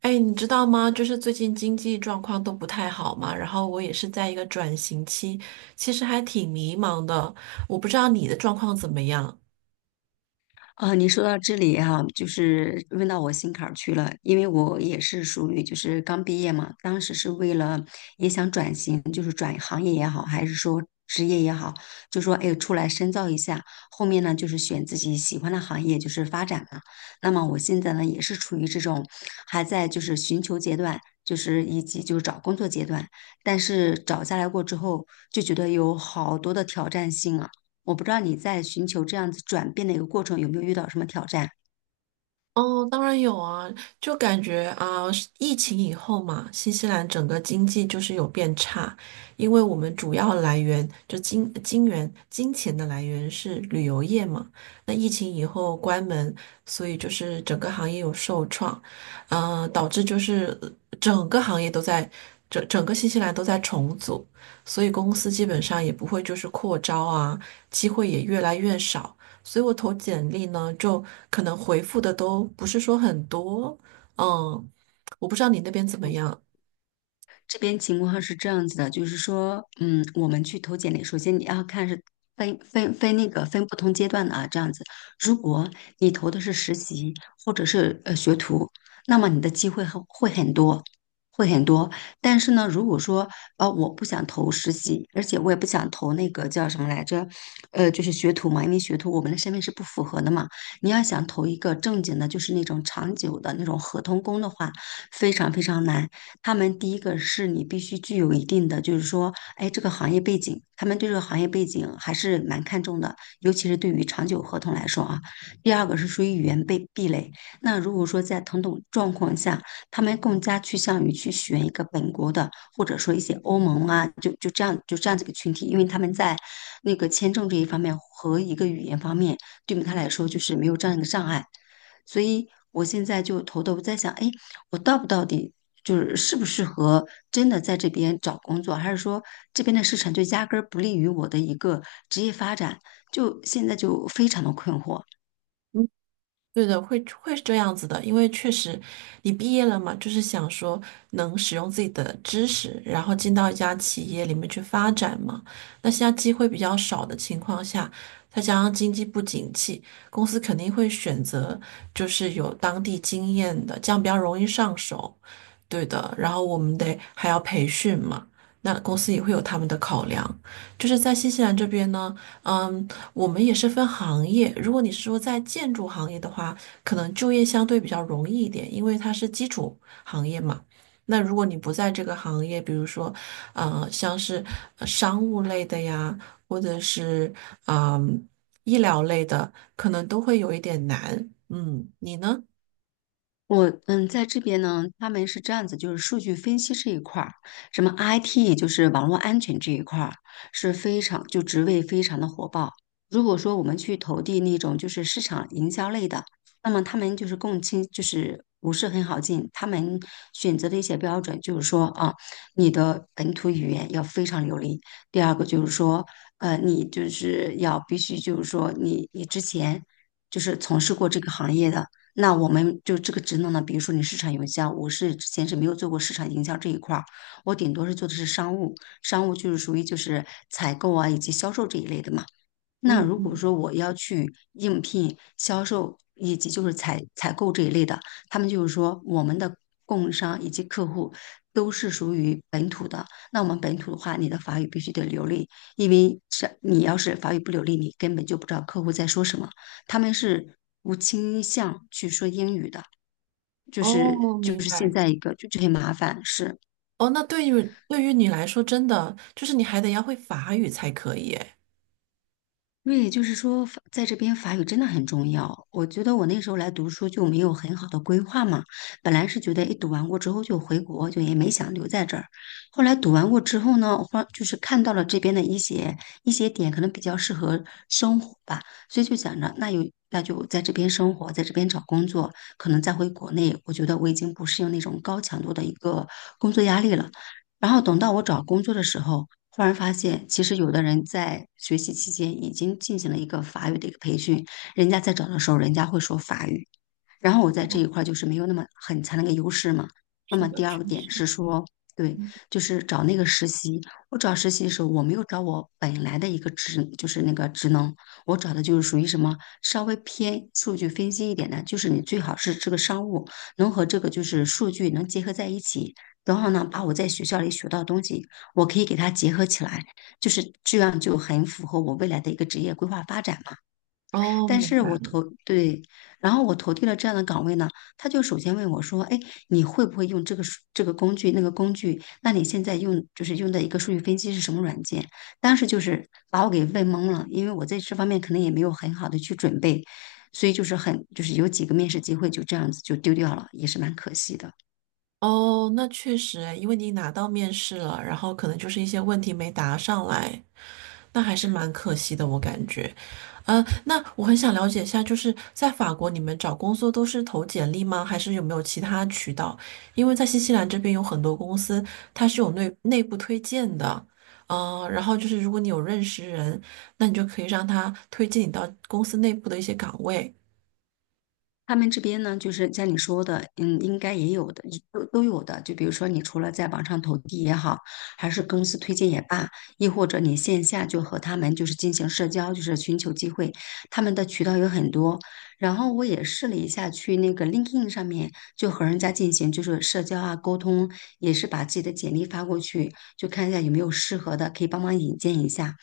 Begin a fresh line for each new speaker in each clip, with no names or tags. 哎，你知道吗？就是最近经济状况都不太好嘛，然后我也是在一个转型期，其实还挺迷茫的。我不知道你的状况怎么样。
啊，你说到这里哈、就是问到我心坎儿去了，因为我也是属于就是刚毕业嘛，当时是为了也想转型，就是转行业也好，还是说职业也好，就说哎出来深造一下，后面呢就是选自己喜欢的行业就是发展嘛。那么我现在呢也是处于这种还在就是寻求阶段。就是以及就是找工作阶段，但是找下来过之后，就觉得有好多的挑战性啊。我不知道你在寻求这样子转变的一个过程有没有遇到什么挑战？
哦，当然有啊，就感觉啊，疫情以后嘛，新西兰整个经济就是有变差，因为我们主要来源就金金源金钱的来源是旅游业嘛，那疫情以后关门，所以就是整个行业有受创，导致就是整个行业都在整个新西兰都在重组，所以公司基本上也不会就是扩招啊，机会也越来越少。所以我投简历呢，就可能回复的都不是说很多，嗯，我不知道你那边怎么样。
这边情况是这样子的，就是说，嗯，我们去投简历，首先你要看是分分分那个分不同阶段的啊，这样子。如果你投的是实习或者是学徒，那么你的机会很会很多，会很多。但是呢，如果说我不想投实习，而且我也不想投那个叫什么来着，就是学徒嘛，因为学徒我们的身份是不符合的嘛。你要想投一个正经的，就是那种长久的那种合同工的话，非常非常难。他们第一个是你必须具有一定的，就是说，哎，这个行业背景，他们对这个行业背景还是蛮看重的，尤其是对于长久合同来说啊。第二个是属于语言被壁垒，那如果说在同等状况下，他们更加趋向于去选一个本国的，或者说一些欧盟啊，就这样子一个群体，因为他们在那个签证这一方面和一个语言方面，对于他来说就是没有这样一个障碍。所以我现在就头在想，哎，我到不到底就是适不适合真的在这边找工作，还是说这边的市场就压根儿不利于我的一个职业发展？就现在就非常的困惑。
嗯，对的，会是这样子的，因为确实你毕业了嘛，就是想说能使用自己的知识，然后进到一家企业里面去发展嘛。那现在机会比较少的情况下，再加上经济不景气，公司肯定会选择就是有当地经验的，这样比较容易上手。对的，然后我们得还要培训嘛，那公司也会有他们的考量。就是在新西兰这边呢，嗯，我们也是分行业。如果你是说在建筑行业的话，可能就业相对比较容易一点，因为它是基础行业嘛。那如果你不在这个行业，比如说，像是商务类的呀，或者是嗯医疗类的，可能都会有一点难。嗯，你呢？
我嗯，在这边呢，他们是这样子，就是数据分析这一块儿，什么 IT 就是网络安全这一块儿是非常就职位非常的火爆。如果说我们去投递那种就是市场营销类的，那么他们就是共青就是不是很好进，他们选择的一些标准就是说啊，你的本土语言要非常流利，第二个就是说你就是要必须就是说你之前就是从事过这个行业的。那我们就这个职能呢，比如说你市场营销，我是之前是没有做过市场营销这一块儿，我顶多是做的是商务，商务就是属于就是采购啊以及销售这一类的嘛。那
嗯
如果
嗯，
说我要去应聘销售以及就是采购这一类的，他们就是说我们的供应商以及客户都是属于本土的。那我们本土的话，你的法语必须得流利，因为是你要是法语不流利，你根本就不知道客户在说什么。他们是不倾向去说英语的，就是
哦，
就
明
是现
白。
在一个就这些麻烦是。
哦，那对于你来说，真的就是你还得要会法语才可以，哎，
对，就是说法在这边法语真的很重要。我觉得我那时候来读书就没有很好的规划嘛，本来是觉得一读完过之后就回国，就也没想留在这儿。后来读完过之后呢，我忽然就是看到了这边的一些点，可能比较适合生活吧，所以就想着那有那就在这边生活，在这边找工作，可能再回国内，我觉得我已经不适应那种高强度的一个工作压力了。然后等到我找工作的时候，忽然发现，其实有的人在学习期间已经进行了一个法语的一个培训，人家在找的时候，人家会说法语；然后我在这一块儿就是没有那么很强的一个优势嘛。那
是
么
的，
第二
确
个点
实。
是说，对，就是找那个实习。我找实习的时候，我没有找我本来的一个职，就是那个职能，我找的就是属于什么稍微偏数据分析一点的，就是你最好是这个商务能和这个就是数据能结合在一起，然后呢，把我在学校里学到的东西，我可以给它结合起来，就是这样就很符合我未来的一个职业规划发展嘛。
哦，
但
明
是
白
我
了。
投，对，然后我投递了这样的岗位呢，他就首先问我说，哎，你会不会用这个数这个工具那个工具？那你现在用就是用的一个数据分析是什么软件？当时就是把我给问懵了，因为我在这方面可能也没有很好的去准备，所以就是很就是有几个面试机会就这样子就丢掉了，也是蛮可惜的。
哦，那确实诶，因为你拿到面试了，然后可能就是一些问题没答上来，那还是蛮可惜的，我感觉。那我很想了解一下，就是在法国，你们找工作都是投简历吗？还是有没有其他渠道？因为在新西兰这边有很多公司，它是有内部推荐的。然后就是如果你有认识人，那你就可以让他推荐你到公司内部的一些岗位。
他们这边呢，就是像你说的，嗯，应该也有的，都有的。就比如说，你除了在网上投递也好，还是公司推荐也罢，亦或者你线下就和他们就是进行社交，就是寻求机会，他们的渠道有很多。然后我也试了一下，去那个 LinkedIn 上面就和人家进行就是社交啊沟通，也是把自己的简历发过去，就看一下有没有适合的，可以帮忙引荐一下。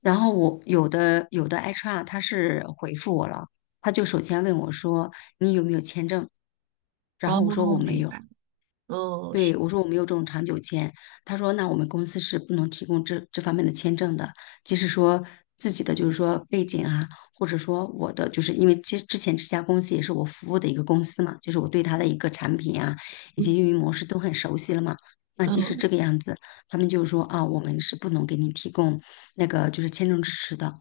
然后我有的 HR 他是回复我了，他就首先问我说你有没有签证，然
哦，
后我说我没
明
有，
白。嗯，是，
对我说我没有这种长久签，他说那我们公司是不能提供这方面的签证的，即使说自己的就是说背景啊，或者说我的就是因为之前这家公司也是我服务的一个公司嘛，就是我对它的一个产品啊以及
嗯
运营模式都很熟悉了嘛，那即使这
嗯
个样子，他们就说啊我们是不能给你提供那个就是签证支持的。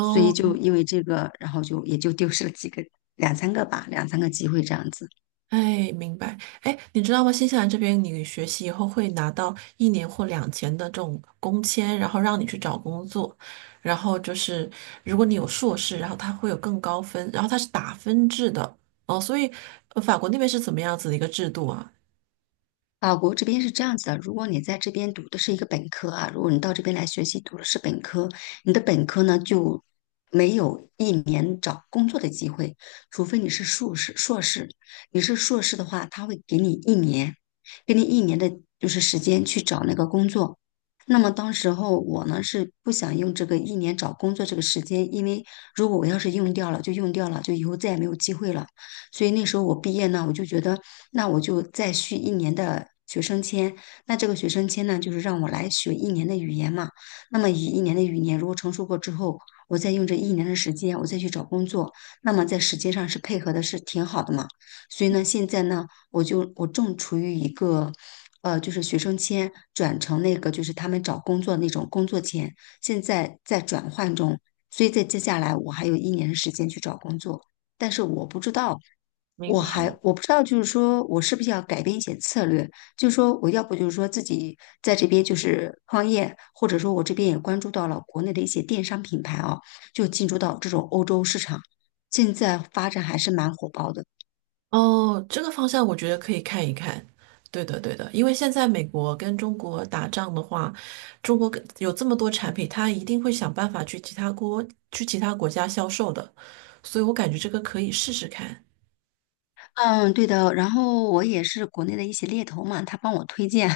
所以就因为这个，然后就也就丢失了几个两三个吧，两三个机会这样子。
哎，明白。哎，你知道吗？新西兰这边，你学习以后会拿到1年或2年的这种工签，然后让你去找工作。然后就是，如果你有硕士，然后它会有更高分，然后它是打分制的。哦，所以，法国那边是怎么样子的一个制度啊？
法国这边是这样子的，如果你在这边读的是一个本科啊，如果你到这边来学习读的是本科，你的本科呢就没有一年找工作的机会，除非你是硕士。硕士，你是硕士的话，他会给你一年，给你一年的就是时间去找那个工作。那么当时候我呢是不想用这个一年找工作这个时间，因为如果我要是用掉了就用掉了，就以后再也没有机会了。所以那时候我毕业呢，我就觉得那我就再续一年的学生签。那这个学生签呢，就是让我来学一年的语言嘛。那么以一年的语言如果成熟过之后，我再用这一年的时间，我再去找工作，那么在时间上是配合的是挺好的嘛。所以呢，现在呢，我就我正处于一个。就是学生签转成那个，就是他们找工作那种工作签，现在在转换中，所以在接下来我还有一年的时间去找工作。但是我不知道，
明
我
白
还
了。
我不知道，就是说我是不是要改变一些策略，就是说我要不就是说自己在这边就是创业，或者说我这边也关注到了国内的一些电商品牌啊，就进驻到这种欧洲市场，现在发展还是蛮火爆的。
哦，这个方向我觉得可以看一看。对的，对的，因为现在美国跟中国打仗的话，中国跟有这么多产品，它一定会想办法去其他国家销售的，所以我感觉这个可以试试看。
嗯，对的。然后我也是国内的一些猎头嘛，他帮我推荐，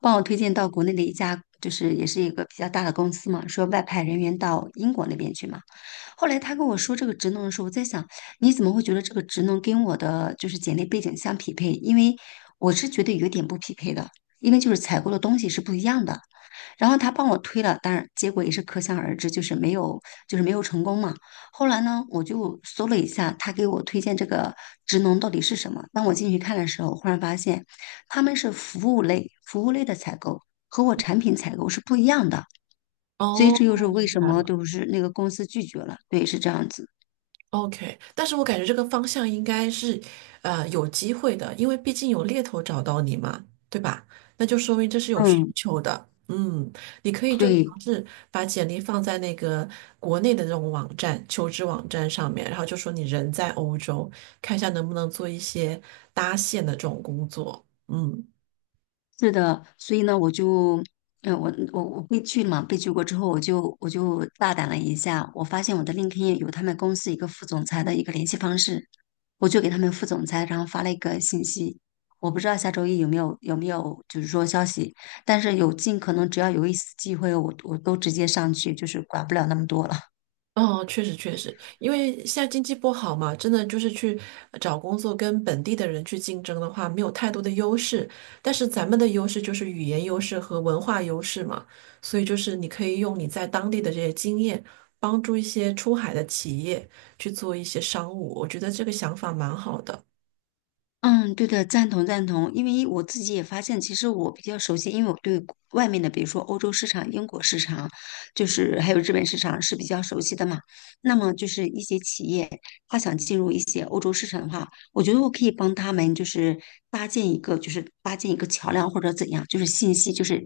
帮我推荐到国内的一家，就是也是一个比较大的公司嘛，说外派人员到英国那边去嘛。后来他跟我说这个职能的时候，我在想，你怎么会觉得这个职能跟我的就是简历背景相匹配？因为我是觉得有点不匹配的，因为就是采购的东西是不一样的。然后他帮我推了，当然结果也是可想而知，就是没有，就是没有成功嘛。后来呢，我就搜了一下他给我推荐这个职能到底是什么。当我进去看的时候，忽然发现他们是服务类，服务类的采购和我产品采购是不一样的，所以
哦，
这又是为
明
什
白
么
了。
就是那个公司拒绝了。对，是这样子。
OK，但是我感觉这个方向应该是，有机会的，因为毕竟有猎头找到你嘛，对吧？那就说明这是有需
嗯，
求的。嗯，你可以就
对。
尝试把简历放在那个国内的这种网站、求职网站上面，然后就说你人在欧洲，看一下能不能做一些搭线的这种工作。嗯。
是的，所以呢，我就，嗯，我被拒了嘛，被拒过之后，我就大胆了一下，我发现我的 LinkedIn 有他们公司一个副总裁的一个联系方式，我就给他们副总裁，然后发了一个信息，我不知道下周一有没有就是说消息，但是有尽可能只要有一丝机会，我都直接上去，就是管不了那么多了。
哦，确实确实，因为现在经济不好嘛，真的就是去找工作跟本地的人去竞争的话，没有太多的优势。但是咱们的优势就是语言优势和文化优势嘛，所以就是你可以用你在当地的这些经验，帮助一些出海的企业去做一些商务，我觉得这个想法蛮好的。
嗯，对的，赞同赞同，因为我自己也发现，其实我比较熟悉，因为我对国外面的，比如说欧洲市场、英国市场，就是还有日本市场是比较熟悉的嘛。那么就是一些企业，他想进入一些欧洲市场的话，我觉得我可以帮他们，就是搭建一个，就是搭建一个桥梁或者怎样，就是信息，就是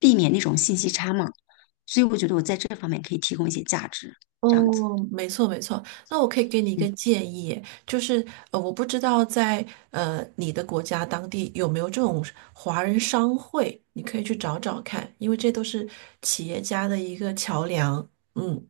避免那种信息差嘛。所以我觉得我在这方面可以提供一些价值，这样子。
哦，没错没错。那我可以给你一个
嗯。
建议，就是我不知道在你的国家当地有没有这种华人商会，你可以去找找看，因为这都是企业家的一个桥梁。嗯，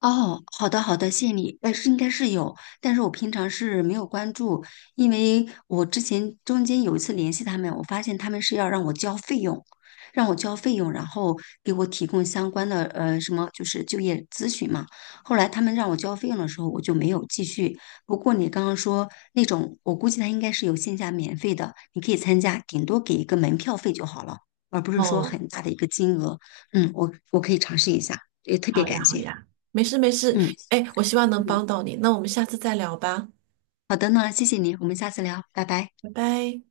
哦，好的好的，谢谢你。是应该是有，但是我平常是没有关注，因为我之前中间有一次联系他们，我发现他们是要让我交费用，让我交费用，然后给我提供相关的什么就是就业咨询嘛。后来他们让我交费用的时候，我就没有继续。不过你刚刚说那种，我估计他应该是有线下免费的，你可以参加，顶多给一个门票费就好了，而不是说
哦，
很大的一个金额。嗯，我可以尝试一下，也特别
好呀
感
好
谢。
呀，没事没事。
嗯。
哎，我希望能帮到你，那我们下次再聊吧，
好的呢，谢谢你，我们下次聊，拜拜。
拜拜。